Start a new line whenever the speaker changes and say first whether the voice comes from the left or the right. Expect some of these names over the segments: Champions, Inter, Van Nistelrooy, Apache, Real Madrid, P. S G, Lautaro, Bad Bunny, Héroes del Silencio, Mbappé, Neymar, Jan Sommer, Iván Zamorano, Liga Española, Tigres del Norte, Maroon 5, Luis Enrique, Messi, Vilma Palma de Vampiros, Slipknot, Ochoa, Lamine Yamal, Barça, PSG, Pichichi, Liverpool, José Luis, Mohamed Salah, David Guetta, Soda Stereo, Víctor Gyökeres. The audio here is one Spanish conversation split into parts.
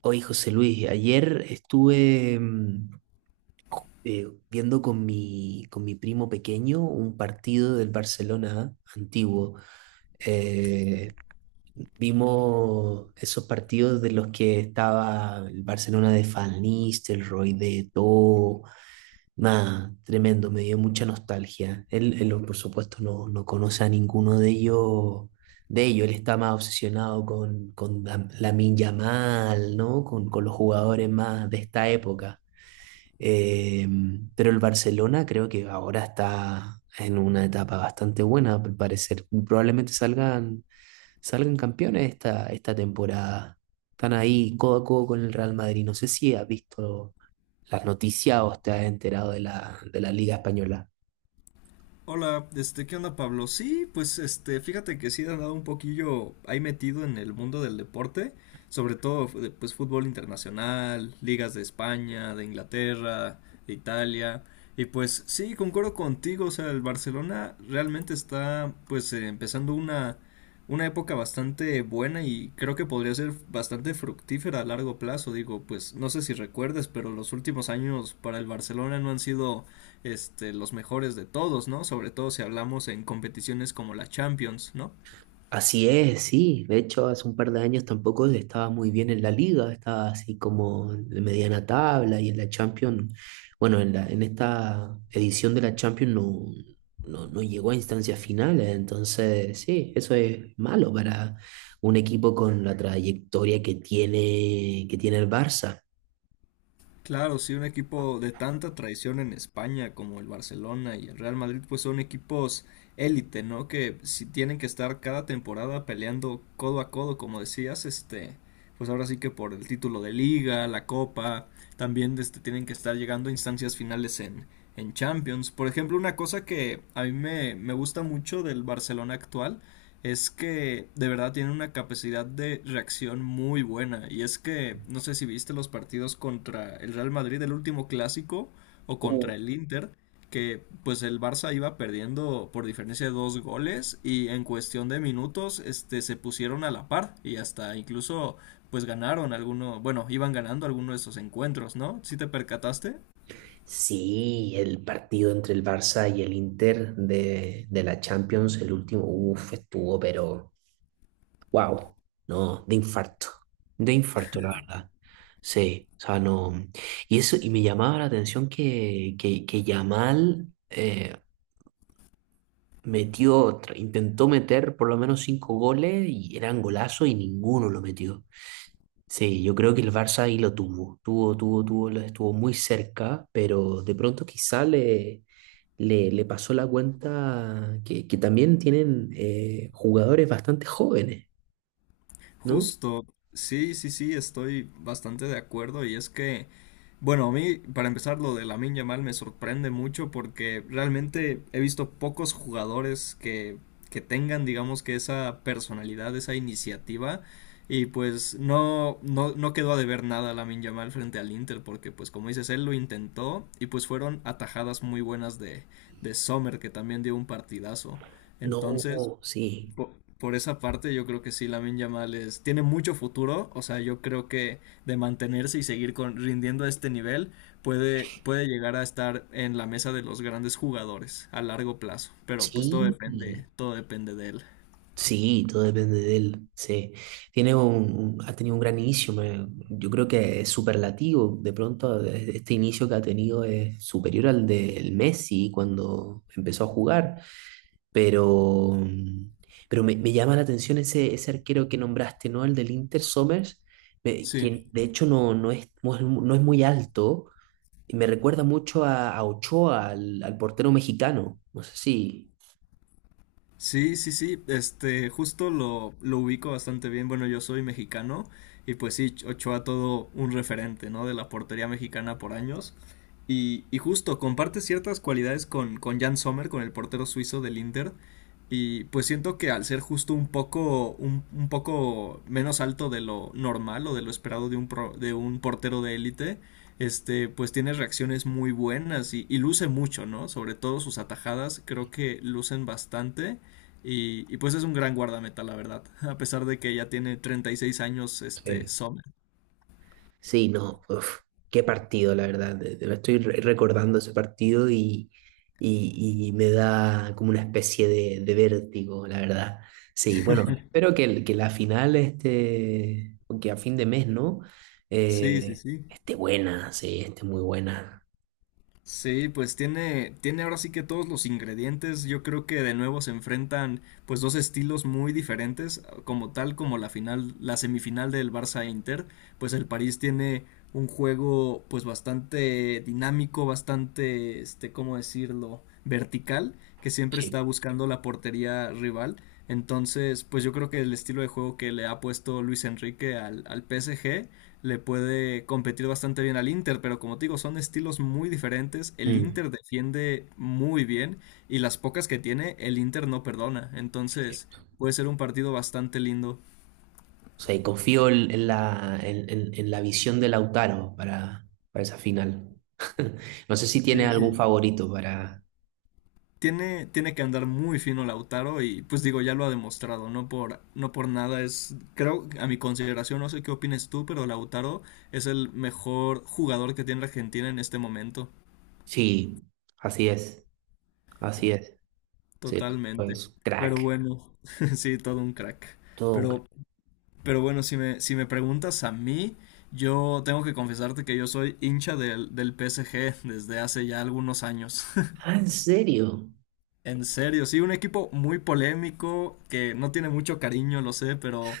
right: Oye, José Luis, ayer estuve viendo con con mi primo pequeño un partido del Barcelona antiguo. Eh, Vimos esos partidos de los que estaba el Barcelona de Van Nistelrooy, de Eto'o. Nada, tremendo, me dio mucha nostalgia. Él, por supuesto, no conoce a ninguno de ellos, de ellos. Él está más obsesionado con Lamine Yamal, ¿no? Con los jugadores más de esta época. Eh, pero el Barcelona creo que ahora está en una etapa bastante buena, al parecer. Probablemente salgan campeones esta temporada. Están ahí codo a codo con el Real Madrid. No sé si has visto las noticias o te has enterado de la Liga Española.
left: Hola, este, ¿qué onda, Pablo? Sí, pues este, fíjate que sí he andado un poquillo ahí metido en el mundo del deporte, sobre todo de, pues fútbol internacional, ligas de España, de Inglaterra, de Italia, y pues sí, concuerdo contigo, o sea, el Barcelona realmente está pues empezando una época bastante buena y creo que podría ser bastante fructífera a largo plazo, digo, pues no sé si recuerdes, pero los últimos años para el Barcelona no han sido este, los mejores de todos, ¿no? Sobre todo si hablamos en competiciones como la Champions, ¿no?
right: Así es, sí. De hecho, hace un par de años tampoco estaba muy bien en la liga, estaba así como de mediana tabla, y en la Champions, bueno, en esta edición de la Champions no llegó a instancias finales, entonces sí, eso es malo para un equipo con la trayectoria que tiene el Barça.
left: Claro, sí un equipo de tanta tradición en España como el Barcelona y el Real Madrid, pues son equipos élite, ¿no? Que si tienen que estar cada temporada peleando codo a codo, como decías, este, pues ahora sí que por el título de liga, la copa, también este, tienen que estar llegando a instancias finales en Champions. Por ejemplo, una cosa que a mí me gusta mucho del Barcelona actual es que de verdad tienen una capacidad de reacción muy buena. Y es que, no sé si viste los partidos contra el Real Madrid, el último clásico, o
right: Uh,
left: contra el Inter, que pues el Barça iba perdiendo por diferencia de dos goles y en cuestión de minutos este, se pusieron a la par y hasta incluso pues ganaron algunos, bueno, iban ganando algunos de esos encuentros, ¿no? ¿Sí te percataste?
right: Sí, el partido entre el Barça y el Inter de la Champions, el último, estuvo, pero... Wow, no, de infarto, la verdad. Sí, o sea, no. Y eso, y me llamaba la atención que Yamal intentó meter por lo menos 5 goles y eran golazos, y ninguno lo metió. Sí, yo creo que el Barça ahí lo tuvo, tuvo, tuvo, tuvo, lo estuvo muy cerca, pero de pronto quizá le pasó la cuenta que también tienen jugadores bastante jóvenes, ¿no?
left: Justo, sí, sí, sí, estoy bastante de acuerdo y es que bueno, a mí, para empezar, lo de Lamine Yamal me sorprende mucho porque realmente he visto pocos jugadores que tengan, digamos, que esa personalidad, esa iniciativa. Y pues no, no, no quedó a deber nada Lamine Yamal frente al Inter porque, pues como dices, él lo intentó y pues fueron atajadas muy buenas de Sommer que también dio un partidazo. Entonces,
right: No, sí,
left: por, por esa parte, yo creo que sí, Lamine Yamal es, tiene mucho futuro. O sea, yo creo que de mantenerse y seguir con, rindiendo a este nivel, puede, puede llegar a estar en la mesa de los grandes jugadores a largo plazo. Pero pues
right: sí,
left: todo depende de él.
right: sí, todo depende de él. Sí. Tiene ha tenido un gran inicio, yo creo que es superlativo. De pronto, este inicio que ha tenido es superior al del Messi cuando empezó a jugar. Pero, pero me llama la atención ese arquero que nombraste, ¿no? El del Inter Somers, me-
left: Sí.
right: que de hecho no, no es, no es no es muy alto. Y me recuerda mucho a Ochoa, al portero mexicano. No sé si.
left: Sí, sí, sí, este, justo lo ubico bastante bien. Bueno, yo soy mexicano y pues sí, Ochoa todo un referente, ¿no? De la portería mexicana por años. Y justo comparte ciertas cualidades con Jan Sommer, con el portero suizo del Inter. Y pues siento que al ser justo un poco, un poco menos alto de lo normal o de lo esperado de un, de un portero de élite, este, pues tiene reacciones muy buenas y luce mucho, ¿no? Sobre todo sus atajadas, creo que lucen bastante. Y pues es un gran guardameta, la verdad, a pesar de que ya tiene 36 años este
right: Eh,
left: Sommer.
right: Sí, no, uf, qué partido, la verdad. Estoy recordando ese partido, y me da como una especie de vértigo, la verdad. Sí, bueno, espero que, que la final, este, que a fin de mes, ¿no?
left: Sí, sí,
right: Eh,
left: sí.
right: esté buena, sí, esté muy buena.
left: Sí, pues tiene, tiene ahora sí que todos los ingredientes. Yo creo que de nuevo se enfrentan pues dos estilos muy diferentes, como tal como la final, la semifinal del Barça Inter, pues el París tiene un juego pues bastante dinámico, bastante este, ¿cómo decirlo? Vertical, que siempre
right: Sí.
left: está buscando la portería rival. Entonces, pues yo creo que el estilo de juego que le ha puesto Luis Enrique al, al PSG le puede competir bastante bien al Inter, pero como te digo, son estilos muy diferentes. El
right: Mm, es
left: Inter defiende muy bien y las pocas que tiene, el Inter no perdona. Entonces,
right: cierto.
left: puede ser un partido bastante lindo.
right: O sea, y confío en, en la visión de Lautaro para esa final. No sé si tiene
left: Sí,
right: algún
left: sí.
right: favorito para...
left: Tiene, tiene que andar muy fino Lautaro y pues digo, ya lo ha demostrado, no por, no por nada es, creo, a mi consideración, no sé qué opines tú, pero Lautaro es el mejor jugador que tiene Argentina en este momento,
right: Sí, así es, así es. Sí, el loco
left: totalmente.
right: es un
left: Pero
right: crack,
left: bueno, sí, todo un crack.
right: todo un crack.
left: Pero Pero bueno, si me, si me preguntas a mí, yo tengo que confesarte que yo soy hincha del, del PSG desde hace ya algunos años.
right: Ah, ¿en serio?
left: En serio, sí, un equipo muy polémico, que no tiene mucho cariño, lo sé,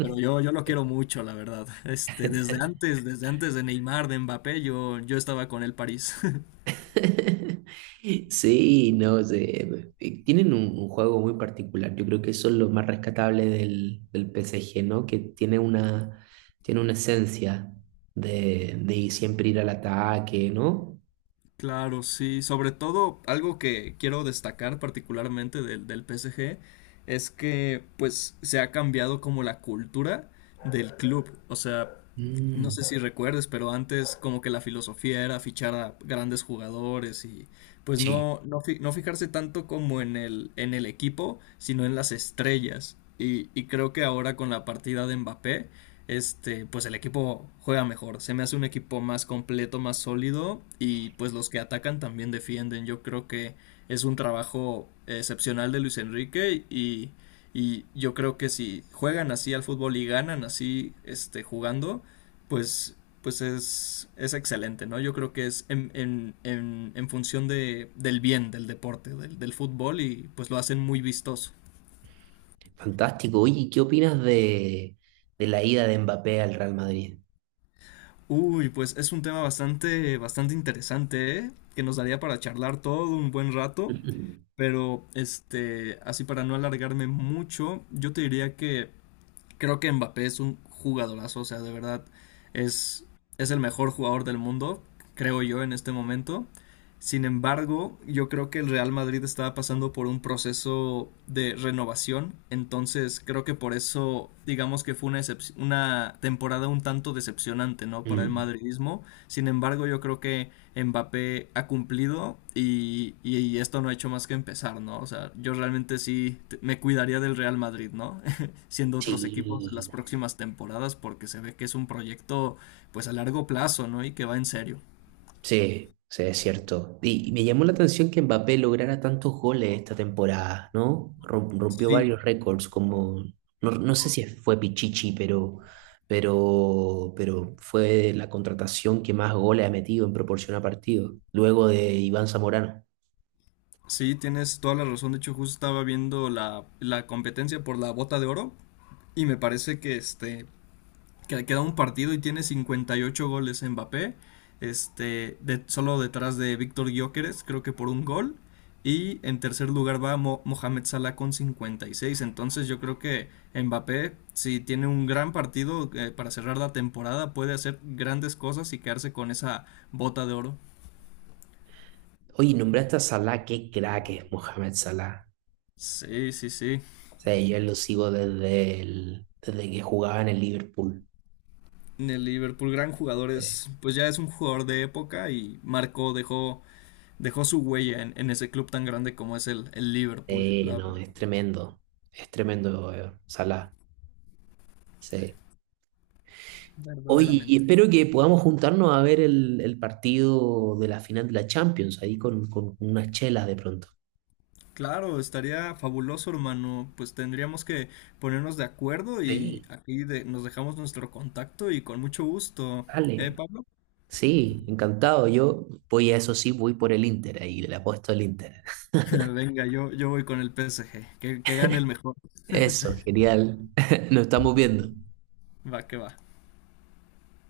left: pero yo lo quiero mucho, la verdad. Este, desde antes de Neymar, de Mbappé, yo estaba con el París.
right: Sí, no sé. Tienen un juego muy particular. Yo creo que eso es lo más rescatable del P. S G. ¿no? Que tiene una esencia de siempre ir al ataque, ¿no?
left: Claro, sí. Sobre todo, algo que quiero destacar particularmente del, del PSG es que pues se ha cambiado como la cultura del club. O sea, no sé
right: Mm,
left: si recuerdes, pero antes como que la filosofía era fichar a grandes jugadores y pues
right: sí,
left: no, no, no fijarse tanto como en el equipo, sino en las estrellas. Y creo que ahora con la partida de Mbappé, este, pues el equipo juega mejor. Se me hace un equipo más completo, más sólido y pues los que atacan también defienden. Yo creo que es un trabajo excepcional de Luis Enrique y yo creo que si juegan así al fútbol y ganan así este, jugando, pues, pues es excelente, ¿no? Yo creo que es en función del bien del deporte, del, del fútbol y pues lo hacen muy vistoso.
right: fantástico. Oye, ¿qué opinas de la ida de Mbappé al Real Madrid?
left: Uy, pues es un tema bastante, bastante interesante, ¿eh? Que nos daría para charlar todo un buen rato. Pero, este, así para no alargarme mucho, yo te diría que creo que Mbappé es un jugadorazo, o sea, de verdad es, es el mejor jugador del mundo, creo yo, en este momento. Sin embargo, yo creo que el Real Madrid estaba pasando por un proceso de renovación, entonces creo que por eso digamos que fue una, una temporada un tanto decepcionante, ¿no? Para el
right: Mm.
left: madridismo. Sin embargo, yo creo que Mbappé ha cumplido y, y esto no ha hecho más que empezar, ¿no? O sea, yo realmente sí me cuidaría del Real Madrid, ¿no? Siendo otros equipos en
right: Sí,
left: las próximas temporadas porque se ve que es un proyecto pues a largo plazo, ¿no? Y que va en serio.
right: sí, sí, es cierto. Y me llamó la atención que Mbappé lograra tantos goles esta temporada, ¿no? Rompió
left: Sí,
right: varios récords, como, no, no sé si fue Pichichi, pero, pero fue la contratación que más goles ha metido en proporción a partido, luego de Iván Zamorano.
left: sí, tienes toda la razón. De hecho, justo estaba viendo la, la competencia por la bota de oro y me parece que este que le queda un partido y tiene 58 goles en Mbappé, este, de, solo detrás de Víctor Gyökeres, creo que por un gol. Y en tercer lugar va Mo Mohamed Salah con 56. Entonces yo creo que Mbappé, si tiene un gran partido para cerrar la temporada, puede hacer grandes cosas y quedarse con esa bota de oro.
right: Oye, nombraste a Salah, qué crack es Mohamed Salah.
left: Sí, sí, sí.
right: O sea, yo lo sigo desde, desde que jugaba en el Liverpool.
left: En el Liverpool, gran jugador,
right: Sí.
left: es, pues ya es un jugador de época y marcó, dejó, dejó su huella en ese club tan grande como es el Liverpool,
right: Sí,
left: la
right: no, es
left: verdad.
right: tremendo. Es tremendo, Salah. Sí. Oye, y
left: Verdaderamente.
right: espero que podamos juntarnos a ver el partido de la final de la Champions, ahí con unas chelas de pronto.
left: Claro, estaría fabuloso, hermano. Pues tendríamos que ponernos de acuerdo y
right: Sí,
left: aquí nos dejamos nuestro contacto y con mucho gusto. ¿Eh,
right: dale.
left: Pablo?
right: Sí, encantado. Yo voy a eso sí, voy por el Inter ahí, le apuesto al Inter.
left: Venga, yo voy con el PSG. Que gane el mejor.
right: Eso, genial. Nos estamos viendo.
left: Va, que va.